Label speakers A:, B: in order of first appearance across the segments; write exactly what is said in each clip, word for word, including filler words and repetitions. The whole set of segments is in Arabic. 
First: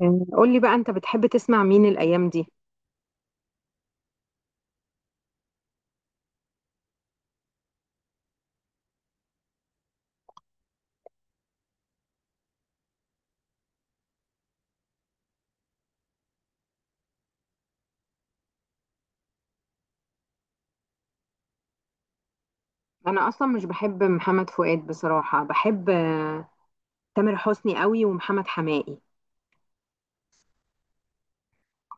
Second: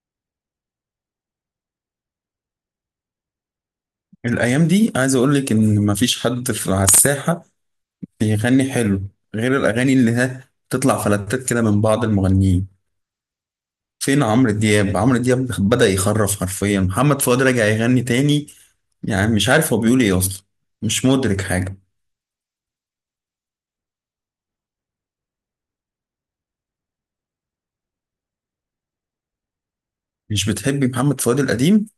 A: مم. قولي بقى، انت بتحب تسمع مين الايام دي؟
B: الأيام دي عايز أقولك إن مفيش حد في على الساحة بيغني حلو، غير الأغاني اللي ها تطلع فلتات كده من بعض المغنيين. فين عمرو دياب؟ عمرو دياب بدأ يخرف حرفيا. محمد فؤاد راجع يغني تاني، يعني مش عارف هو بيقول إيه أصلا، مش مدرك حاجة.
A: انا اصلا مش بحب محمد فؤاد بصراحة، بحب آه، تامر حسني قوي، ومحمد حماقي.
B: مش بتحبي محمد فؤاد القديم؟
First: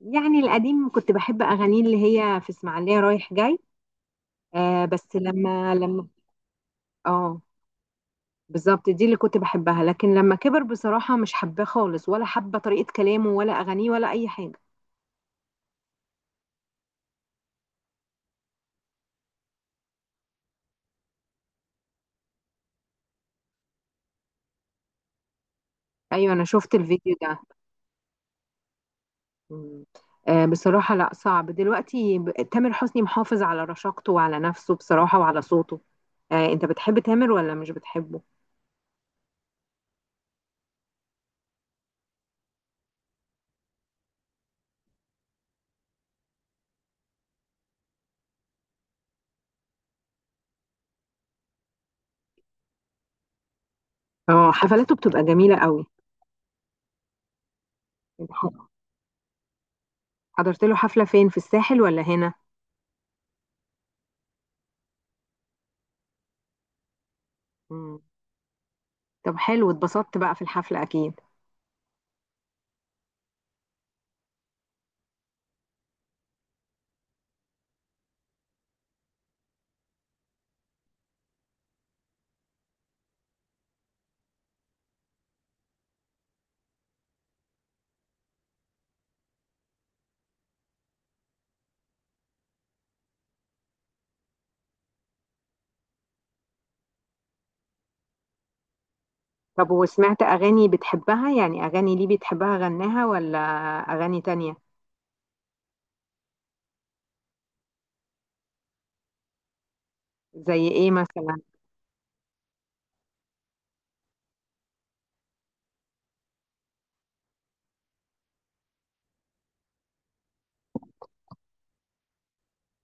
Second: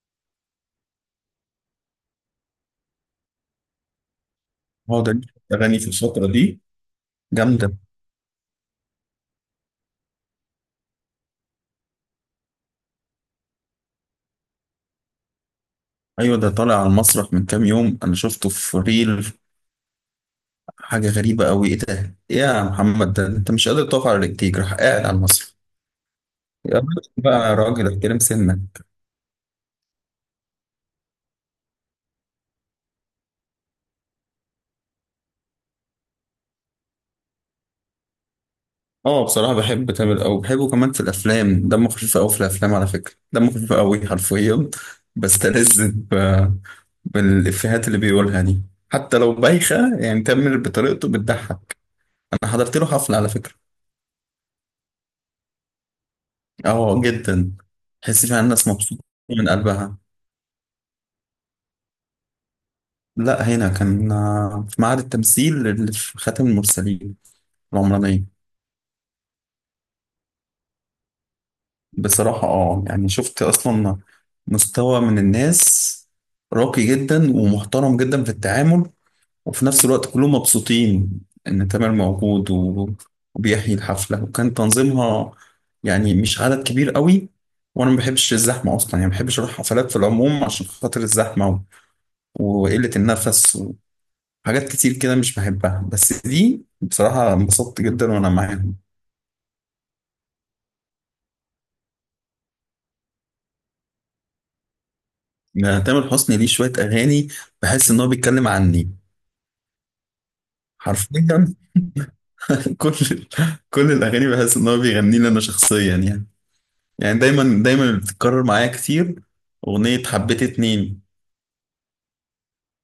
A: يعني القديم كنت بحب اغانيه، اللي هي في اسماعيلية رايح جاي. آه
B: هو
A: بس
B: ده ليه
A: لما
B: أغاني في
A: لما
B: الفترة دي
A: اه
B: جامدة.
A: بالظبط دي اللي كنت بحبها، لكن لما كبر بصراحة مش حباه خالص، ولا حابة طريقة كلامه ولا اغانيه ولا اي حاجة.
B: أيوة، ده طالع على المسرح من كام يوم، أنا شفته في ريل، حاجة غريبة أوي. إيه ده؟ إيه يا محمد ده؟ أنت مش قادر تقف على رجليك، راح قاعد على المسرح.
A: ايوه انا شفت
B: يا راجل
A: الفيديو ده.
B: بقى، يا راجل احترم سنك.
A: مم. آه، بصراحة لا، صعب دلوقتي ب- تامر حسني محافظ على رشاقته وعلى نفسه بصراحة وعلى صوته. آه، انت بتحب تامر ولا مش بتحبه؟
B: اه، بصراحة بحب تامر أوي، بحبه كمان في الأفلام، دمه خفيف أوي في الأفلام. على فكرة دمه خفيف أوي حرفيا، بستلذ ب- بالإفيهات اللي بيقولها دي، حتى لو بايخة. يعني تامر بطريقته بتضحك. أنا حضرت له حفلة على فكرة.
A: اه حفلاته بتبقى جميلة قوي.
B: اه جدا، تحس
A: انت
B: فيها
A: ح-
B: الناس مبسوطة من قلبها.
A: حضرت له حفلة فين، في الساحل ولا هنا؟
B: لا، هنا كان آه، في معهد التمثيل اللي في خاتم المرسلين،
A: مم.
B: العمرانية.
A: طب حلو، اتبسطت بقى في الحفلة اكيد؟
B: بصراحة اه، يعني شفت اصلا مستوى من الناس راقي جدا ومحترم جدا في التعامل، وفي نفس الوقت كلهم مبسوطين ان تامر موجود و- وبيحيي الحفلة، وكان تنظيمها يعني مش عدد كبير قوي، وانا ما بحبش الزحمة اصلا، يعني ما بحبش اروح حفلات في العموم عشان خاطر الزحمة و- وقلة النفس وحاجات كتير كده مش بحبها، بس دي بصراحة انبسطت جدا وانا معاهم.
A: طب وسمعت اغاني بتحبها؟ يعني اغاني ليه بتحبها غناها، ولا اغاني تانية؟
B: يعني تامر حسني ليه شوية اغاني بحس ان هو بيتكلم عني،
A: زي ايه مثلا؟
B: حرفيا. كل كل الاغاني بحس ان هو بيغني لي انا شخصيا يعني، يعني دايما دايما اللي بتتكرر معايا كتير اغنيه حبيت اتنين.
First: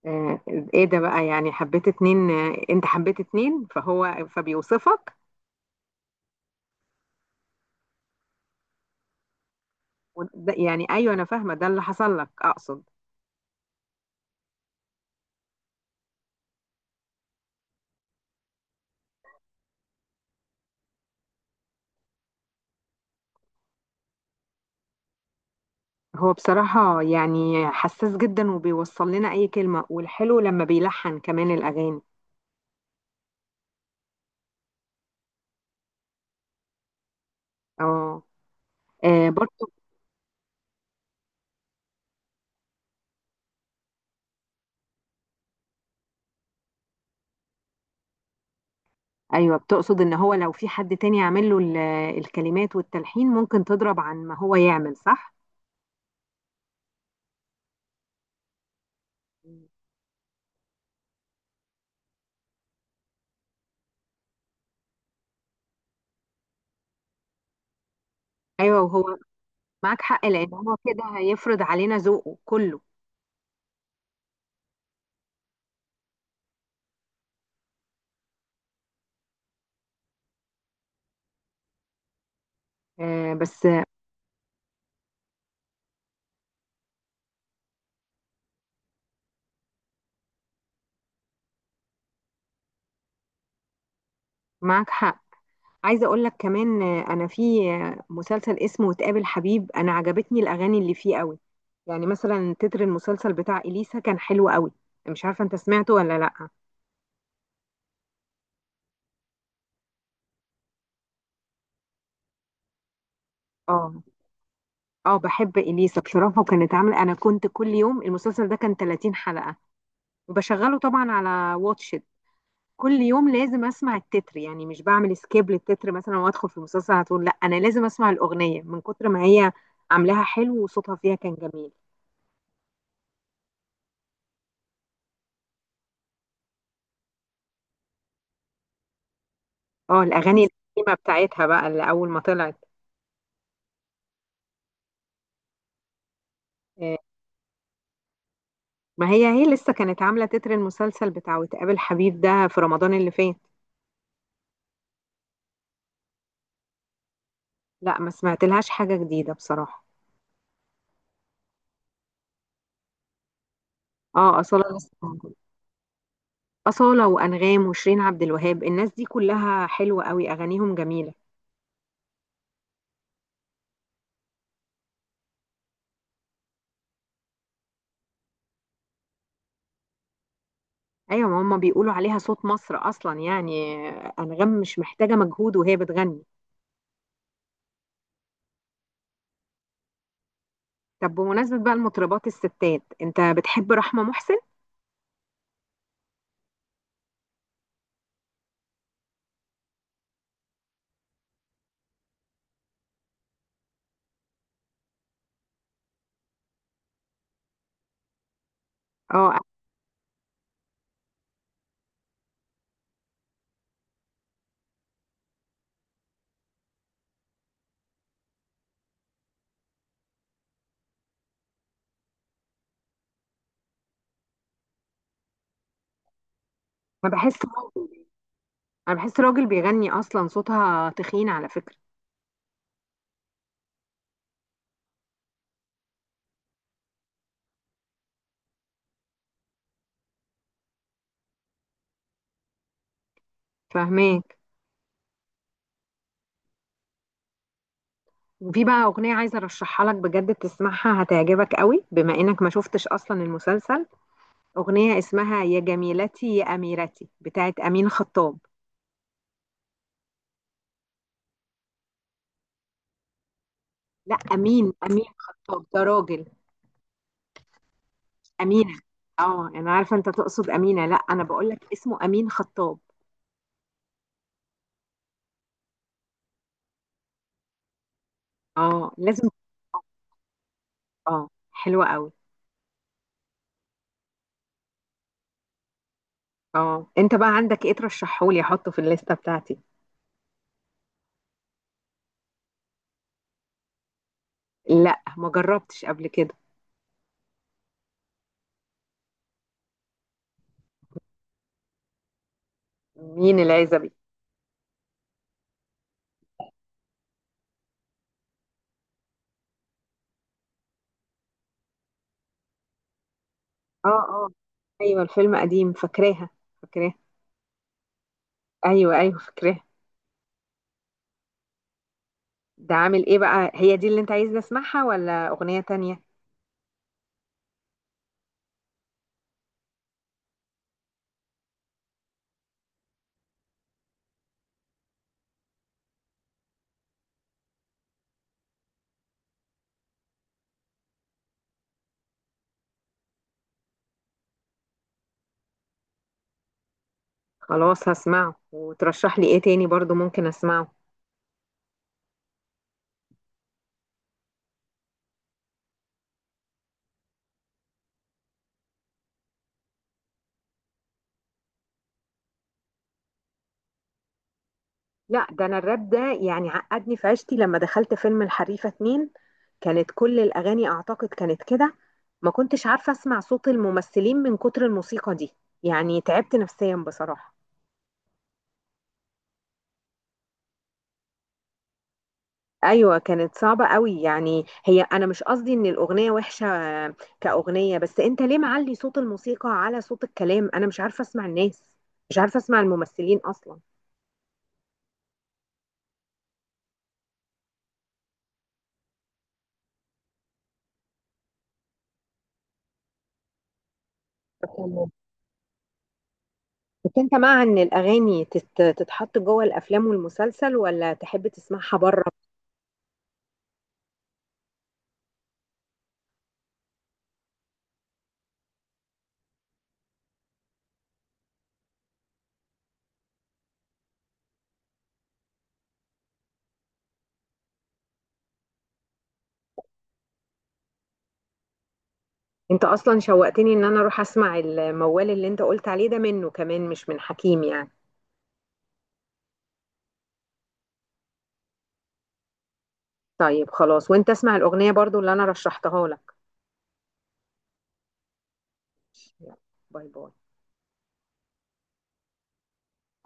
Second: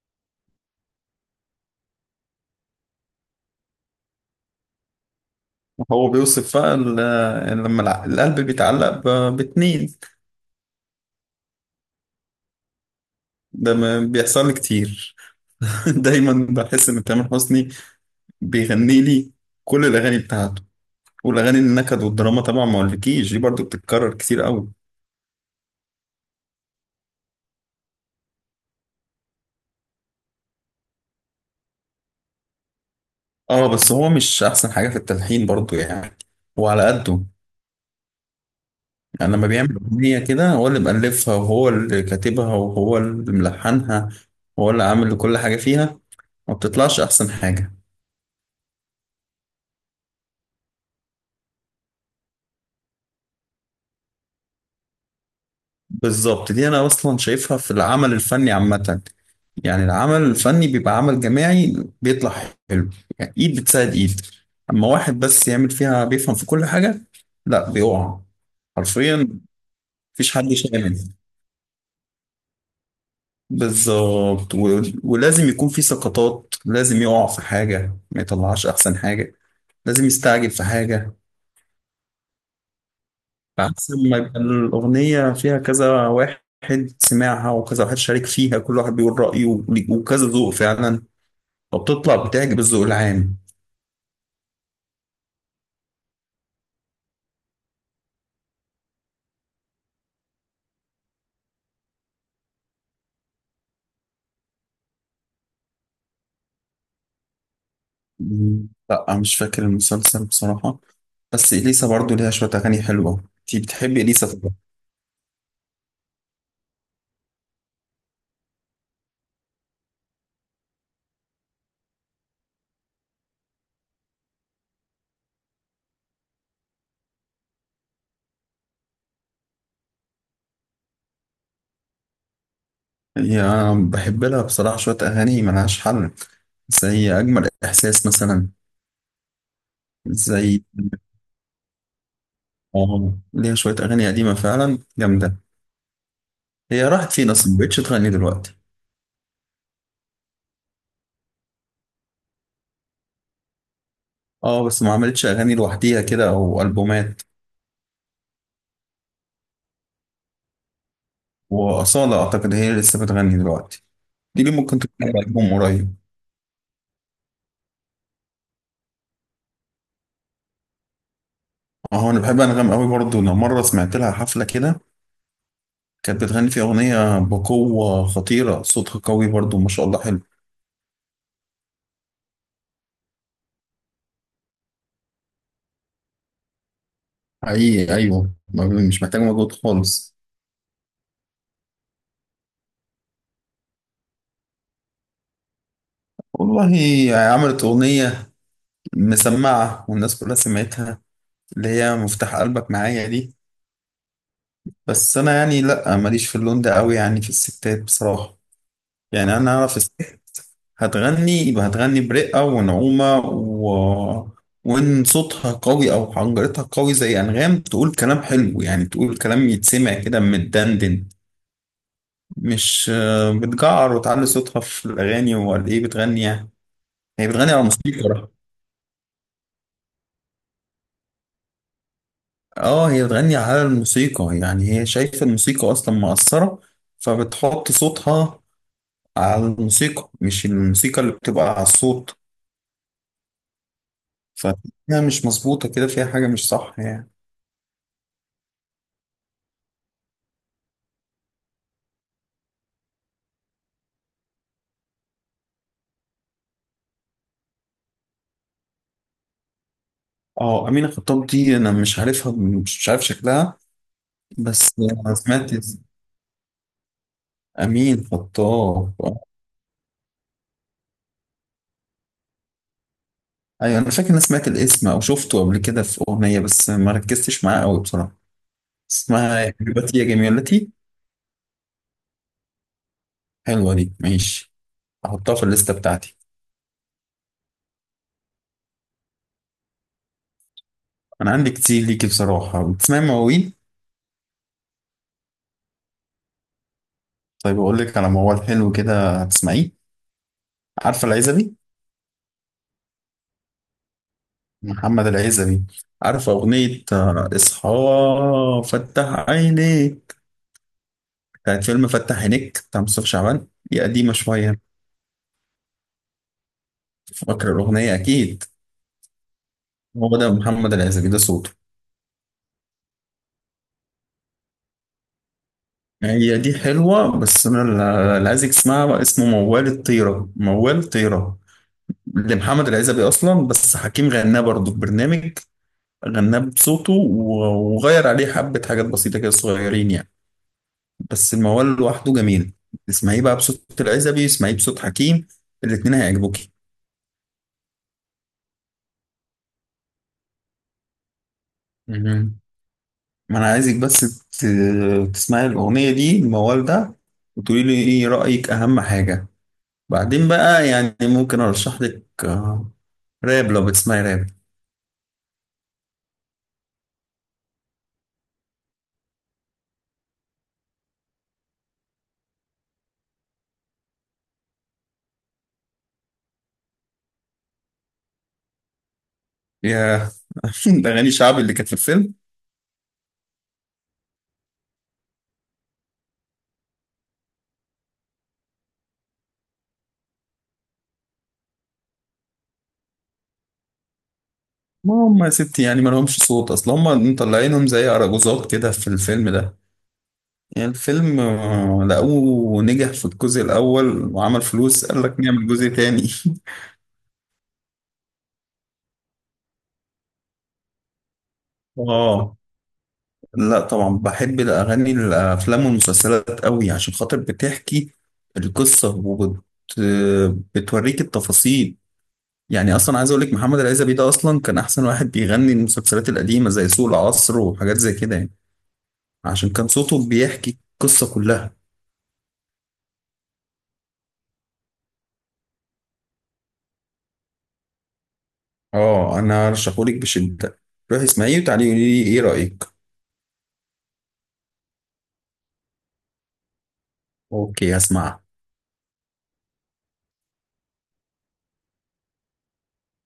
A: آه، ايه ده بقى يعني حبيت اتنين؟ آه، انت حبيت اتنين فهو فبيوصفك.
B: هو بيوصف بقى ال- يعني لما الع- القلب بيتعلق ب- باتنين.
A: وده- يعني ايوه انا فاهمه، ده اللي حصل لك اقصد.
B: ده ما بيحصل لي كتير. دايما بحس ان تامر حسني بيغني لي كل الاغاني بتاعته. والاغاني النكد والدراما طبعا ما اقولكيش، دي برضو بتتكرر كتير قوي.
A: هو بصراحه يعني حساس جدا، وبيوصل لنا اي كلمه، والحلو لما بيلحن كمان الاغاني.
B: اه بس هو مش احسن حاجه في التلحين برضو يعني، وعلى قده.
A: اه. آه،
B: يعني لما
A: برضو.
B: بيعمل أغنية كده هو اللي مألفها وهو اللي كاتبها وهو اللي ملحنها وهو اللي عامل كل حاجة فيها، ما بتطلعش أحسن حاجة.
A: ايوه بتقصد ان هو لو في حد تاني عامل له ال- الكلمات والتلحين ممكن تضرب، عن ما هو يعمل صح.
B: بالظبط، دي أنا أصلا شايفها في العمل الفني عامة. يعني العمل الفني بيبقى عمل جماعي بيطلع حلو، يعني إيد بتساعد إيد. أما واحد بس يعمل فيها بيفهم في كل حاجة، لا، بيقع
A: ايوه وهو
B: حرفيا.
A: معاك حق،
B: مفيش حد
A: لان هو
B: شامل.
A: كده هيفرض علينا ذوقه كله.
B: بالظبط و- ولازم يكون في سقطات، لازم يقع في حاجة، ما يطلعش أحسن حاجة، لازم يستعجل في حاجة.
A: آه، بس
B: عكس ما يبقى الأغنية فيها كذا واحد سمعها، وكذا واحد شارك فيها، كل واحد بيقول رأيه، وكذا ذوق فعلا، وبتطلع بتعجب الذوق العام.
A: معاك حق. عايزه اقول لك كمان، آه، انا في آه، مسلسل اسمه وتقابل حبيب، انا عجبتني الاغاني اللي فيه قوي. يعني مثلا تتر المسلسل بتاع اليسا كان حلو قوي، مش عارفه انت سمعته ولا لا.
B: مم. لا مش فاكر المسلسل بصراحة، بس إليسا برضو ليها شوية أغاني حلوة. أنتي بتحبي
A: اه
B: إليسا طبعا.
A: اه بحب اليسا بصراحه، وكانت عامله، انا كنت كل يوم، المسلسل ده كان ثلاثين حلقه، وبشغله طبعا على واتشت كل يوم، لازم اسمع التتر. يعني مش بعمل سكيب للتتر مثلا وادخل في المسلسل على طول، لا انا لازم اسمع الاغنيه، من كتر ما هي عاملاها حلو، وصوتها فيها كان جميل.
B: هي بحب لها بصراحة شوية أغاني ملهاش حل، زي أجمل إحساس مثلا.
A: اه الاغاني
B: زي
A: القديمه بتاعتها بقى، اللي اول ما طلعت.
B: آه ليها شوية أغاني قديمة فعلا جامدة. هي
A: آه،
B: راحت فين أصلا؟ مبقتش تغني دلوقتي.
A: ما هي هي لسه كانت عامله تتر المسلسل بتاع وتقابل حبيب ده في رمضان اللي فات.
B: اه بس ما عملتش اغاني لوحديها كده او البومات.
A: لا ما سمعت لهاش حاجه جديده بصراحه.
B: واصاله اعتقد هي اللي لسه بتغني دلوقتي،
A: اه
B: دي اللي
A: اصاله
B: ممكن
A: لسه
B: تكون عاملة
A: موجودة.
B: البوم قريب.
A: اصاله وانغام وشيرين عبد الوهاب، الناس دي كلها حلوه قوي، اغانيهم جميله.
B: اه، انا بحب انغام قوي برضو. انا مره سمعت لها حفله كده، كانت بتغني في اغنيه بقوه خطيره، صوتها قوي برضو ما شاء الله، حلو.
A: ايوه ما هم بيقولوا عليها صوت مصر اصلا. يعني آه، انغام مش محتاجه مجهود وهي بتغني.
B: حقيقي ايوه، ما- مش محتاج مجهود خالص.
A: طب بمناسبه بقى المطربات الستات، انت بتحب رحمه محسن؟
B: والله عملت اغنيه مسمعه والناس كلها سمعتها، اللي هي مفتاح قلبك معايا دي، بس انا يعني لا، ماليش في اللون ده قوي يعني في الستات بصراحه. يعني
A: اه
B: انا اعرف الست هتغني، يبقى هتغني برقة ونعومة و... وان صوتها قوي او حنجرتها قوي زي انغام، تقول كلام حلو، يعني تقول كلام يتسمع كده متدندن، مش آه، بتجعر وتعلي صوتها في الاغاني ولا ايه، بتغني يعني،
A: انا
B: هي
A: بحس،
B: بتغني على الموسيقى.
A: انا بحس راجل بيغني اصلا، صوتها تخين على فكره.
B: اه، هي بتغني على الموسيقى، يعني هي شايفة الموسيقى اصلا مؤثرة، فبتحط صوتها على الموسيقى، مش الموسيقى اللي بتبقى على الصوت.
A: فاهماك.
B: فهي مش مظبوطة كده، فيها حاجة مش صح يعني.
A: وفي بقى أغنية عايزة أرشحها لك بجد، تسمعها هتعجبك قوي، بما إنك ما شفتش أصلا المسلسل. أغنية اسمها يا جميلتي يا أميرتي بتاعت أمين خطاب.
B: اه، أمينة خطاب دي أنا مش عارفها، مش مش عارف شكلها.
A: لا
B: بس
A: أمين، أمين
B: أنا سمعت
A: خطاب ده
B: اسم-
A: راجل.
B: أمين
A: أمينة.
B: خطاب، آه.
A: اه أنا عارفة أنت تقصد أمينة، لا أنا بقول لك اسمه أمين خطاب.
B: أيوة، أنا فاكر إن أنا سمعت الاسم أو شفته قبل كده في أغنية، بس ما ركزتش معاه أوي بصراحة.
A: اه لازم.
B: اسمها يا حبيبتي يا جميلتي.
A: اه حلوة قوي.
B: حلوة دي، ماشي، أحطها في الليستة بتاعتي.
A: اه أنت بقى عندك إيه ترشحهولي، أحطه في الليستة بتاعتي؟
B: أنا عندي كتير ليكي بصراحة. بتسمعي مواويل؟
A: لا ما جربتش قبل كده.
B: طيب أقول لك على موال حلو كده هتسمعيه. عارفة العزبي؟
A: مين العزبي؟
B: محمد العزبي. عارفة أغنية آه، إصحى فتح عينيك؟ كانت فيلم فتح عينيك بتاع مصطفى شعبان. هي
A: اه
B: قديمة
A: اه.
B: شوية.
A: أيوة الفيلم قديم، فاكراها. فاكراها.
B: فاكر الأغنية أكيد،
A: ايوه ايوه فاكراه.
B: هو ده محمد العزبي ده صوته.
A: ده عامل ايه بقى، هي دي اللي انت عايزني اسمعها ولا اغنية تانية؟
B: هي دي حلوة، بس أنا ال- اللي عايز اسمها اسمه موال الطيرة، موال طيرة لمحمد العزبي أصلا، بس حكيم غناه برضه في برنامج، غناه بصوته و- وغير عليه حبة حاجات بسيطة كده صغيرين يعني. بس الموال لوحده جميل. اسمعيه بقى بصوت العزبي، اسمعيه بصوت حكيم، الاتنين هيعجبوكي.
A: خلاص هسمعه، وترشح لي ايه تاني برضو ممكن اسمعه؟
B: ما انا عايزك بس ت- تسمعي الاغنيه دي، الموال ده، وتقولي لي ايه رايك، اهم حاجه. بعدين بقى يعني ممكن ارشح لك آه، راب، لو بتسمعي راب.
A: لا ده انا الراب ده يعني عقدني في عشتي، لما دخلت فيلم الحريفة اتنين كانت كل الاغاني اعتقد كانت كده. ما كنتش عارفة اسمع صوت الممثلين من كتر الموسيقى دي، يعني تعبت نفسيا بصراحة.
B: يا اغاني شعب اللي كانت في الفيلم.
A: ايوه كانت صعبه قوي. يعني هي انا مش قصدي ان الاغنيه وحشه كاغنيه، بس انت ليه معلي صوت الموسيقى على صوت الكلام، انا مش عارفه اسمع الناس، مش عارفه اسمع الممثلين اصلا.
B: ما هم يا ستي يعني ما لهمش صوت، اصل هم مطلعينهم زي اراجوزات كده في الفيلم ده. يعني الفيلم آه، لقوه نجح في الجزء الاول وعمل فلوس،
A: تمام.
B: قال لك نعمل جزء تاني.
A: بس انت مع ان الاغاني تت- تتحط جوه الافلام والمسلسل، ولا تحب تسمعها بره؟
B: اه، لا طبعا بحب الأغاني الأفلام والمسلسلات قوي، عشان خاطر بتحكي القصة وبت بتوريك التفاصيل. يعني أصلا عايز أقولك محمد العزبي ده أصلا كان أحسن واحد بيغني المسلسلات القديمة زي سوق العصر وحاجات زي كده يعني، عشان كان صوته بيحكي القصة كلها.
A: انت اصلا شوقتني ان انا اروح اسمع الموال اللي انت قلت عليه ده، منه كمان مش من حكيم يعني.
B: اه أنا أرشحهولك بشدة، روحي اسمعيه وتعالي قولي لي إيه رأيك.
A: طيب خلاص، وانت اسمع الاغنيه برضو اللي انا رشحتها لك.
B: أوكي، هسمعها.
A: يلا، باي باي.